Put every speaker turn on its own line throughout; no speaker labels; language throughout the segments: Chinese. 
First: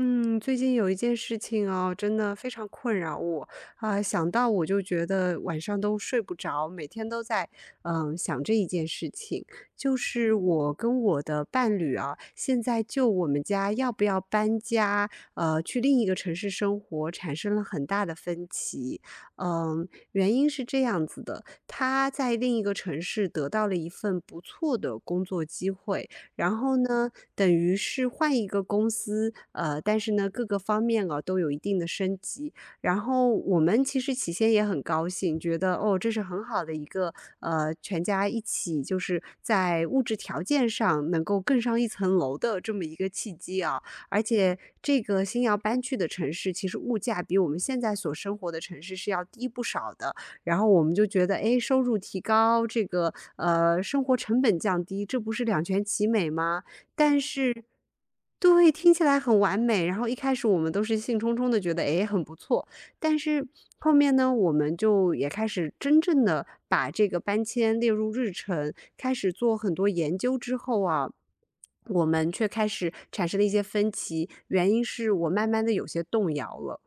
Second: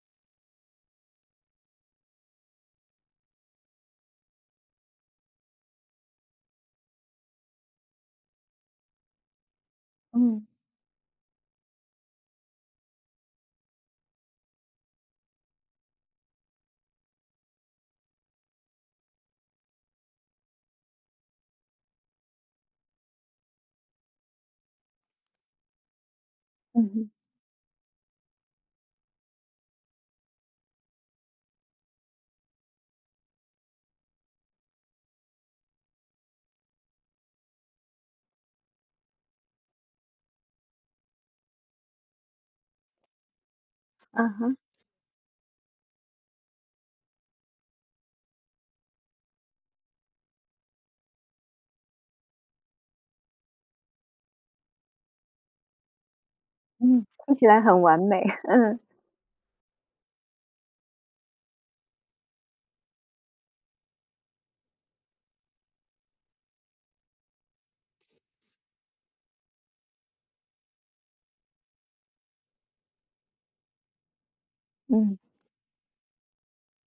嗯，最近有一件事情哦，真的非常困扰我啊，想到我就觉得晚上都睡不着，每天都在想这一件事情，就是
嗯，
我跟我的伴侣啊，现在就我们家要不要搬家，去另一个城市生活，产生了很大的分歧。嗯，原因是这样子的，他在另一个城市得到了一份不错的工作机会，然后
嗯
呢，
哼，
等于是换一个公司，但是呢，各个方面啊都有一定的升级。然后我们其实起先也很高兴，觉得哦，这是很好的一个全家一起就是在物质条件上能够更上一层楼的这么一个契机啊。而
啊哈。
且这个新要搬去的城市，其实物价比我们现在所生活的城市是要低不少的。然后我们就觉得，哎，收入提高，这个生活成本降低，这不是两全其美吗？
嗯，
但
听起来
是
很完美，
对，
嗯，
听起来很完美。然后一开始我们都是兴冲冲的，觉得，诶，很不错。但是后面呢，我们就也开始真正的把这个搬迁列入日程，开始做很多研究之后啊，我们却开始产生了一些分歧，原因是
嗯。
我慢慢的有些动摇了。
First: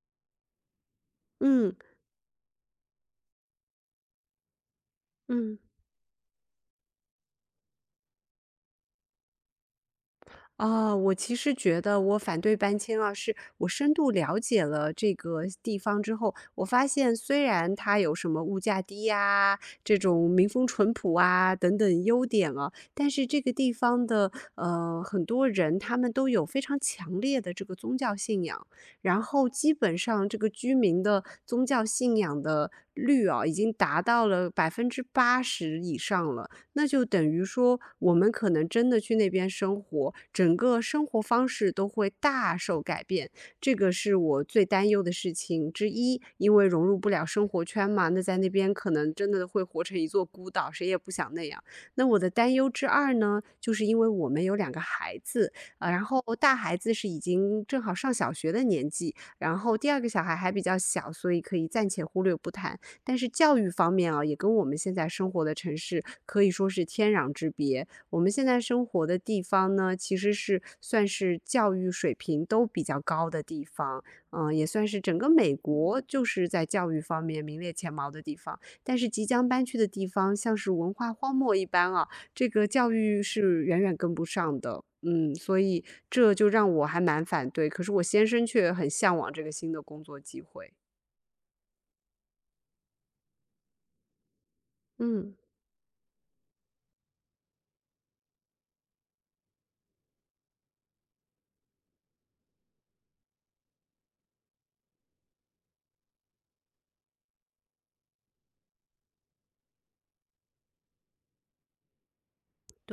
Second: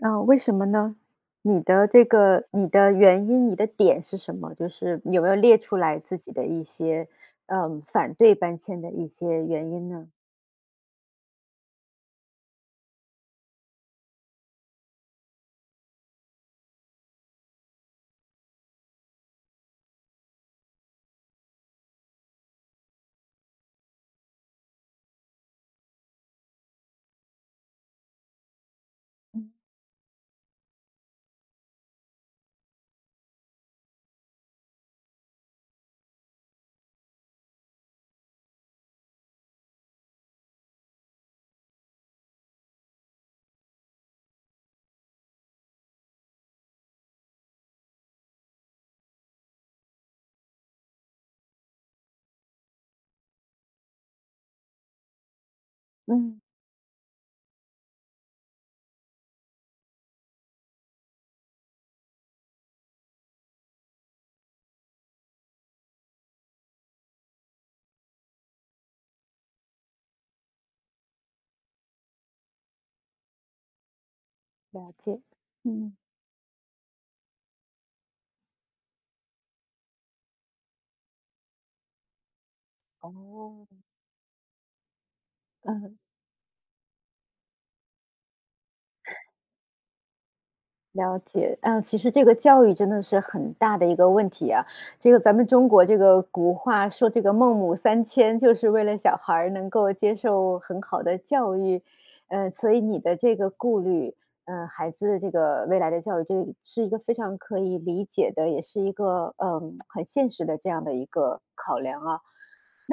啊，为什么呢？你
嗯，
的这个你的原因，你的点是什么？就是有没有
嗯。
列出来自己的一些，反对搬迁的一些原因呢？
啊，我其实觉得我反对搬迁啊，是我深度了解了这个地方之后，我发现虽然它有什么物价低呀、这种民风淳朴啊等等优点啊，但是这个地方的很多人他们都有非常强烈的这个宗教信仰，然后基本上这个居民的宗教信仰的率啊，已经达到了80%以上了。那就等于说我们可能真的去那边生活，整个生活方式都会大受改变。这个是我最担忧的事情之一，因为融入不了生活圈嘛，那在那边可能真的会活成一座孤岛，谁也不想那样。那我的担忧之二呢，就是因为我们有两个孩子，然后
嗯，
大孩子是已经正好上小学的年纪，然后第二个小孩还比较小，所以可以暂且忽略不谈。但是教育方面啊，也跟我们现在生活的城市可以说是天壤之别。我们现在生活的地方呢，其实是算是教育水平都比较高的地方，也算
了
是整
解，
个美
嗯。
国就是在教育方面名列前茅的地方。但是即将搬去的地方，像是文化荒漠一般啊，这个教育是
哦。
远远跟不上的。嗯，所以
嗯。
这就让我还蛮反对，可是我先生却很向往这个新的工作机会。
了解，嗯，其实这个教育真的是很大的一个问题啊。这个
嗯。
咱们中国这个古话说这个孟母三迁，就是为了小孩儿能够接受很好的教育，所以你的这个顾虑，孩子这个未来的教育，这是一个非常可以理解的，也是一个很现实的这样的一个考量啊。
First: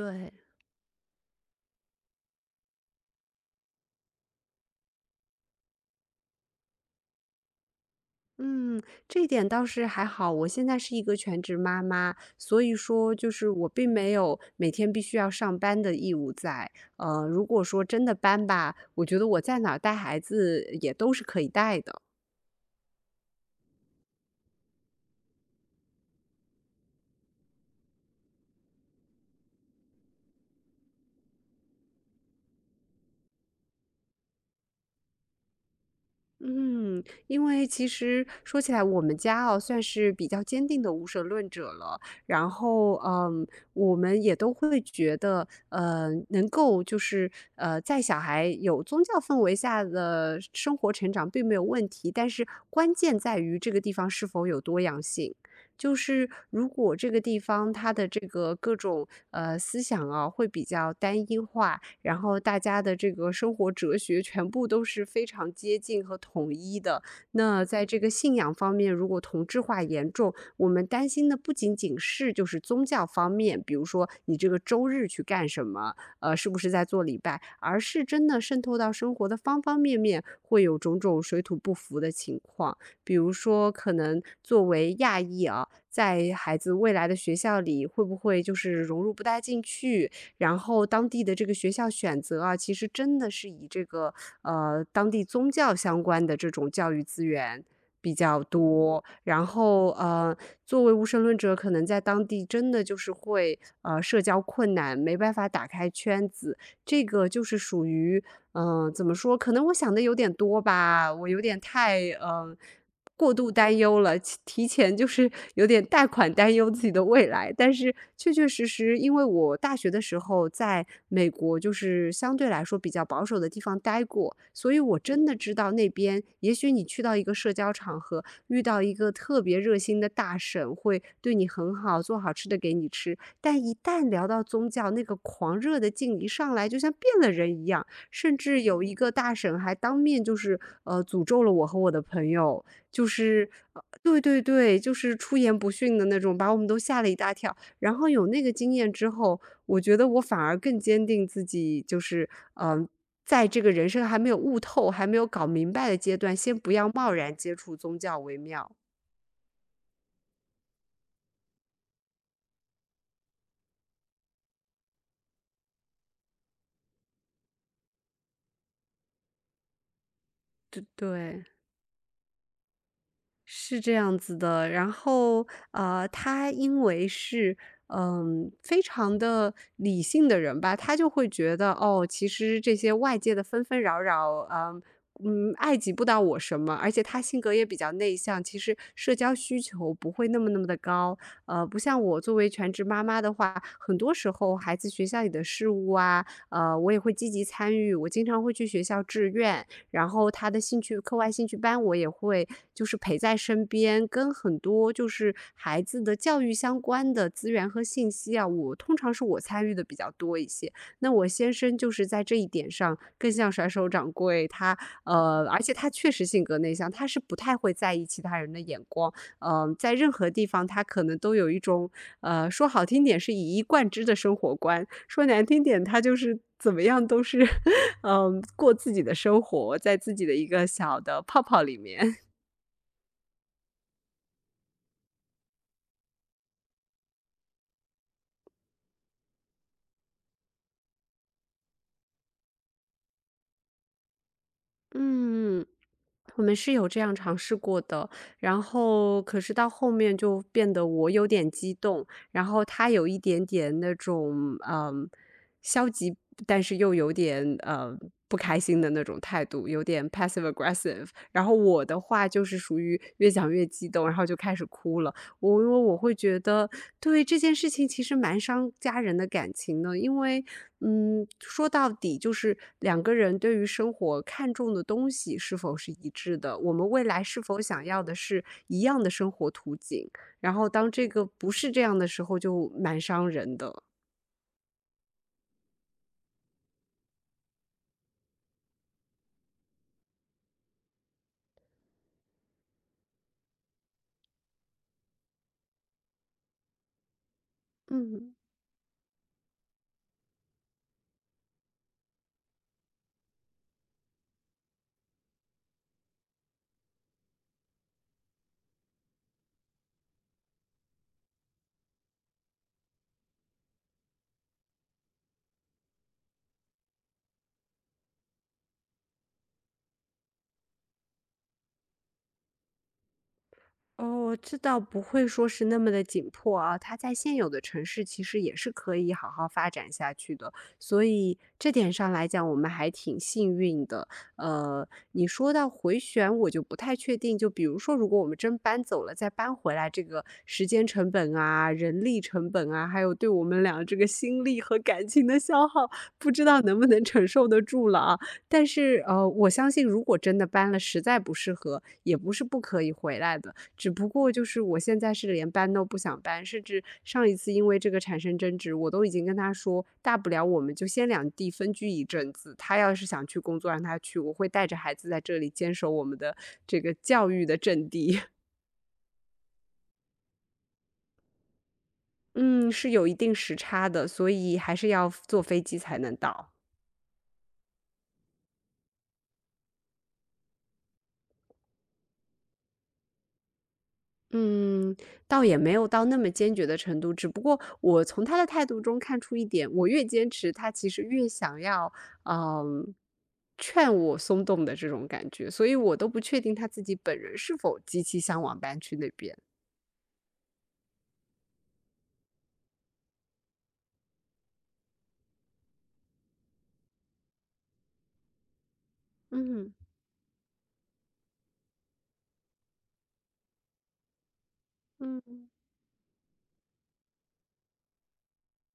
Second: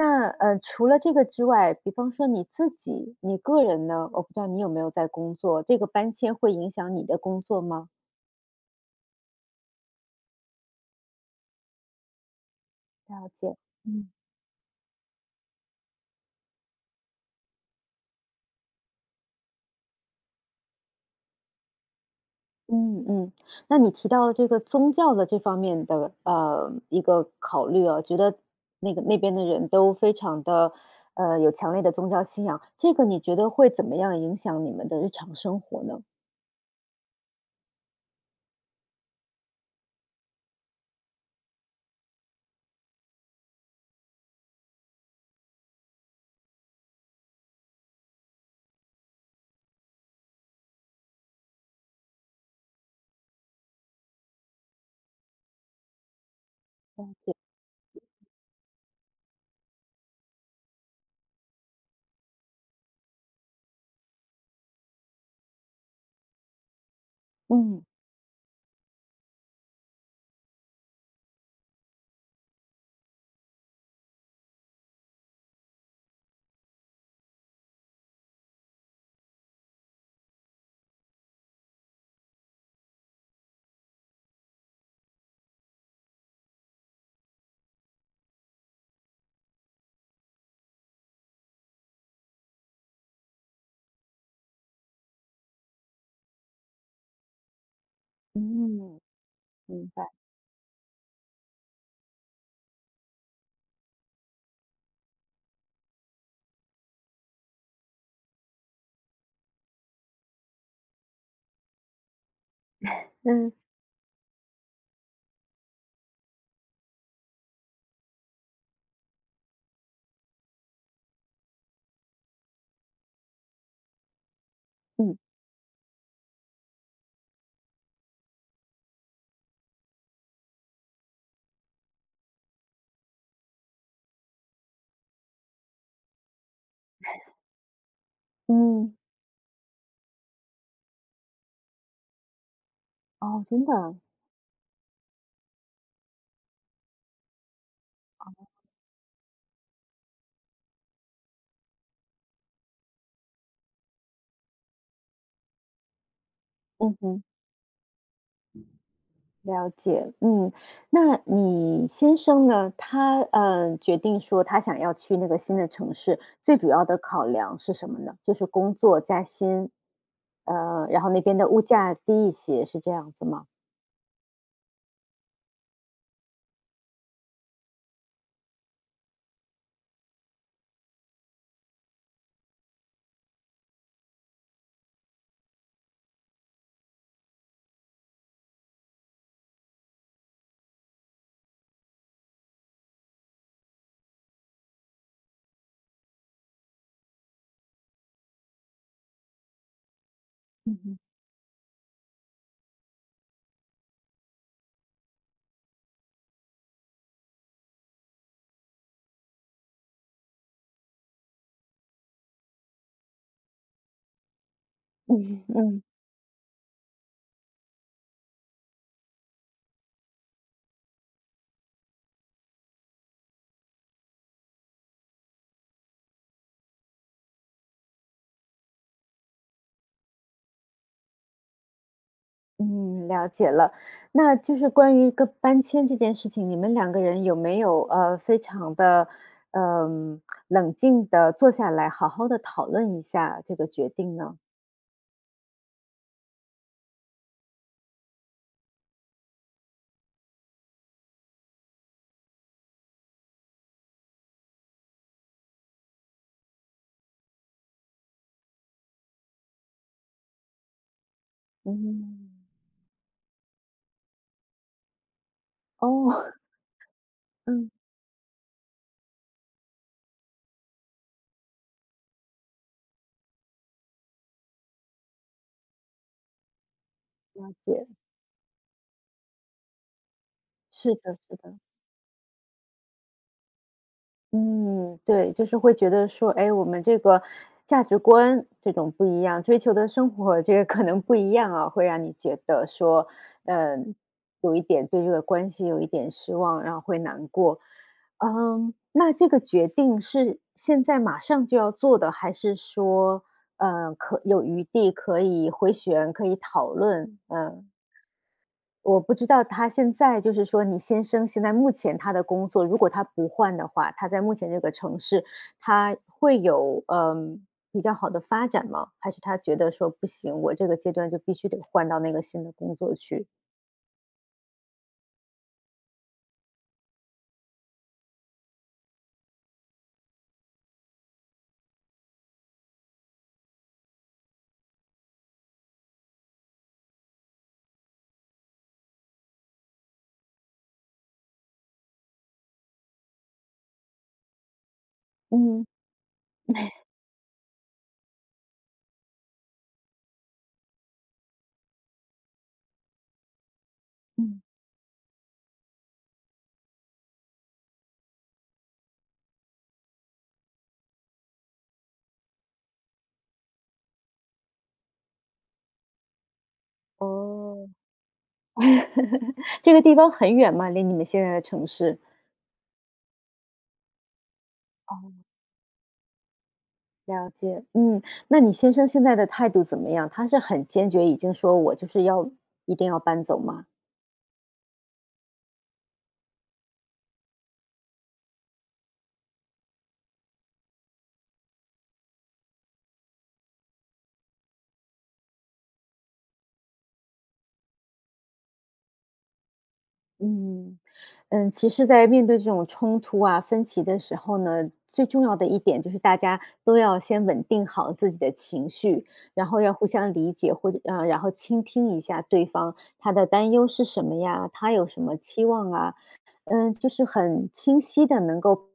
那除了这个之外，比方说你自己，你个人呢，我不知道你有没有在工作，这个搬迁会影响你的工作吗？
嗯，这一点倒是还好。我现在是一个全职妈妈，所以说
了
就是
解，
我并
嗯
没有每天必须要上班的义务在。如果说真的搬吧，我觉得我在哪儿带孩子也都是可以带的。
嗯，那你提到了这个宗教的这方面的一个考虑啊，觉得那个那边的人都非常的有强烈的宗教信仰，这个你觉得会怎么样影响你们的日常生活呢？
嗯，因为其实说起来，我们家哦算是比较坚定的无神论者了。然后，我们也都会觉得，能够就是在小孩有宗教氛围下的生活成长并没有问题，但是关键在于这个地方是否有多样性。就是如果这个地方它的这个各种思想啊会比较单一化，然后大家的这个生活哲学全部都是非常接近和统一的。那
嗯
在这个信仰方面，如果同质化严重，我们担心的不仅仅是就是宗教方面，比如说你这个周日去干什么，是不是在做礼拜，而是真的渗透到生活的方方面面，会有种种水土不服的情况。比如说，可能作为亚裔啊，在孩子未来的学校里，会不会就是融入不大进去？然后当地的这个学校选择啊，其实真的是以这个当地宗教相关的这种教育资源比较
嗯，
多。然后
明白，
作为无神论者，可能在当地真的就是会社交困难，没办法打开圈子。这个就是属于怎么说？可能我想的有点多吧，我有点太过度
嗯
担忧了，提前就是有点贷款担忧自己的未来。但是确确实实，因为我大学的时候在美国，就是相对来说比较保守的地方待过，所以我
嗯
真的知道那边，也许你去到一个社交场合，遇到一个特别热心的大婶，会对你很好，做好吃的给你吃。但一旦聊到宗教，那个狂热的劲一上来，就像变了人一样，甚至有一
嗯，
个大婶还当面就是诅咒了我和我的朋友。就
哦，
是
真的啊，
对对对，就是出言不逊的那种，把我们都吓了一大跳。然后有那个经验之后，我觉得我反而更坚定自己，就是嗯、呃在这个人生还没有悟透、还没有搞明白的阶段，先不要
嗯
贸
哼。
然接触宗教为妙。
了解，嗯，那你先生呢？他决定说他想要去那个新的城市，最主要的考量是什么呢？就是工作加薪，
对
然后那边
对。
的物价低一些，是这样子吗？
是这样子的，然后他因为是非常的理性的人吧，他就会觉得哦，其实这些外界的纷纷扰扰，爱及不到我什么。而且他性格也比较内向，其实社交需求不会那么那么的高。不像我作为全职妈妈的话，很多时候孩子学校里的事务啊，我也会积极参与，我经常会去学校志愿，然后他的兴趣
嗯
课外兴趣班我也会就是陪在身边，跟很多就是孩子的教育相关的资源和信息啊，我通常是我参与的比较多一些。那我先生就是在这一点上更像甩手掌柜，
嗯
而且
嗯
他确实性格内向，他是不太会在意其他人的眼光。在任何地方他可能都有一种，说好听点是以一贯之的生活观，说难听点他就是怎么样都是 过自己的生活，在自己的一个小的泡泡里面。
嗯，了解了。那就是关于一个搬迁这件事情，你们两个人有没有非常的嗯、冷静的坐下来，好好的讨论一下这个决定呢？
嗯，我们是有这样尝试过的，然后可是到后面就变得我有点激动，然后他有一点点那种消极，但是又有点不开心的那种态度，有点 passive aggressive。然后我的话
嗯，
就是属于越讲越激动，然后就开始哭了。我因为
哦，
我会觉得，对这 件事
嗯。
情其实蛮伤家人的感情的，因为，说到底就是两个人对于生活看重的东西是否是一致的，我们未来是
了
否想
解，
要的是一样的生活图景，然后当
是
这
的，
个
是
不
的，
是这样的时候，就蛮伤人的，
嗯，对，就是会觉得说，哎，我们这个价值观这种不一样，追求的生活这个可能不一样啊，会让你觉得说，嗯，有一点对这个关系有一点失望，然后会难过。
嗯。
嗯，那这个决定是现在马上就要做的，还是说，呃，可有余地可以回旋，可以讨论？嗯、我不知道他现在就是说你先生现在目前他的工作，如果他不换的话，他在目前这个城市，他会有比较好的发展吗？还是他觉得说不行，我这个阶段就必须得换到那个新的工作去？
哦，这倒不会说是那么的紧迫啊，它在现有的城市其实也是可以好好发展下去的，所以这点上来讲我们还挺幸运的。你说到回旋我就不太确定，就比如说如果我们真搬走了再搬回来，这个时间成本啊、人力成本啊，还有对我们俩这个心力和感情的
嗯
消耗，不知道能不能承受得住了啊。但是，我相信如果真的搬了实在不适合，也不是不可以回来的。只不过
嗯。
就是我现在是连搬都不想搬，甚至上一次因为这个产生争执，我都已经跟他说，大不了我们就先两地分居一阵子。他要是想去工作，让他去，我会带着孩子在这里坚守我们的这个教育的
哦，
阵地。
这个地方很远吗？离你们现在的城市？
嗯，是有一定时差的，所以还是要
哦，
坐飞机才能到。
了解。嗯，那你先生现在的态度怎么样？他是很坚决，已经说我就是要一定要搬走吗？
嗯，倒也没有到那么坚决的程度，只不过我从他的态度中看出一点，我越坚持，他其实越想要，嗯，劝我松动的这种感觉，所以我都不确定他自己本人是否极其向往搬去那边。
嗯。嗯，其实在面对这种冲突啊、分歧的时候呢，最重要的一点就是大家都要先稳定好自己的情绪，然后
嗯
要互相理解，或者然后倾听一下对方他的担忧是什么呀，他有什么
嗯
期
嗯
望啊，嗯，就是很清晰的能够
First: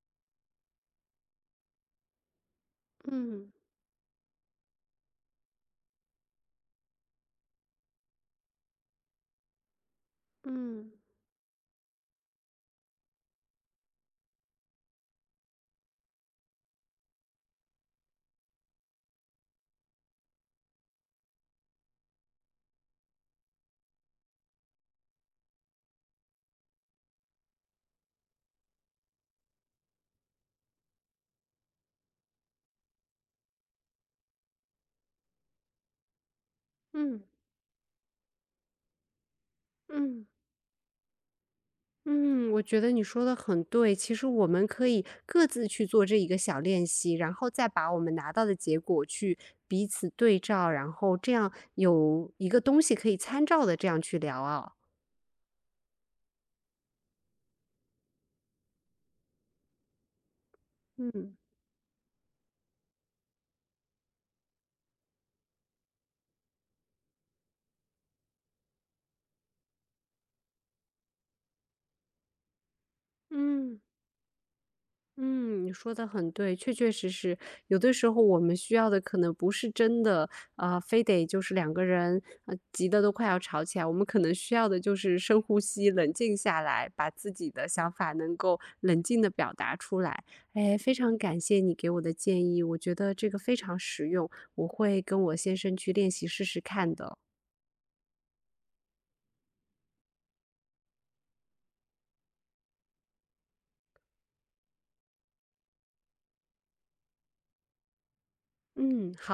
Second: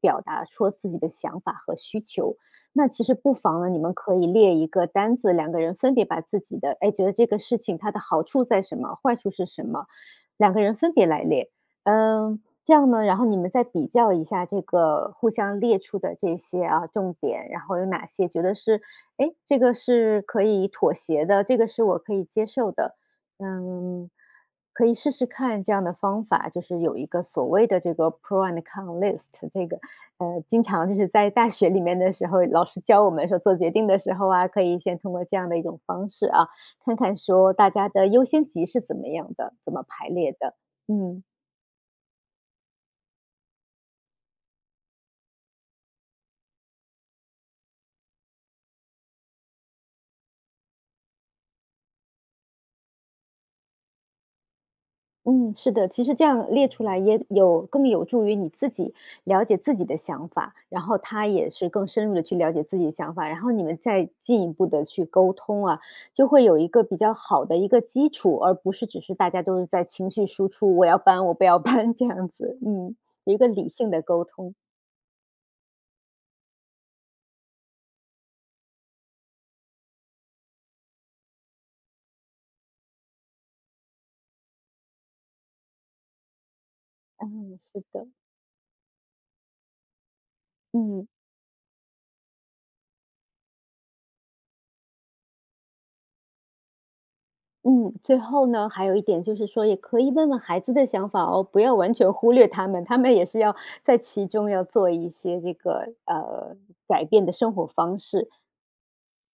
表达出自己的想法和需求。那其实不妨呢，你们可以列一个单子，两个人分别把自己的，哎，觉得这个事情它的好处在什么，坏处是什么，两个人
嗯
分别来列。嗯，这样呢，然后你们再比较一下这个互相列出的这些啊重点，然后有哪些觉得是，哎，这个是可以妥协的，这个是我可以接受的。嗯，可以试试看这样的方法，就是有一个所谓的这个 pro and con list，这个经常就是在大学里面的时候，老师教我们说做决定的时候啊，可以先通过这样的一种方式啊，看看
嗯
说大家的优先级是怎么样的，怎么排
嗯
列的。嗯。
嗯，我觉得你说的很对。其实我们可以各自去做这一个小练习，然后再把我们拿到的结果去彼此对照，然后这样有一个东西可以参照的，这样去聊啊。
嗯，是的，其实这样列出来也有更有助于你自己了解自己的想法，然后他
嗯
也是更深入的去了解自己的想法，然后你们再进一步的去沟通啊，就会有一个比较好的一个基础，而不是只是大家都是在情绪输出，我要搬，我不要搬 这样子，嗯，有一个理
嗯。
性的沟通，
嗯，你说的很对，确确实实，有的时候我们需要的可能不是真的，啊、非得就是两个人，急得都快要吵起来，我们可能需要的就是深呼吸，冷静下来，把自己
嗯，
的
是
想
的，
法能够冷静的表达出来。哎，非
嗯。
常感谢你给我的建议，我觉得这个非常实用，我会跟我先生去练习试试看的。
嗯，最后呢，还有一点就是说，也可以问问孩子的想法哦，不要完全忽略他们，他们也是要在其中要做一些这个改变的生活方式。
嗯，好。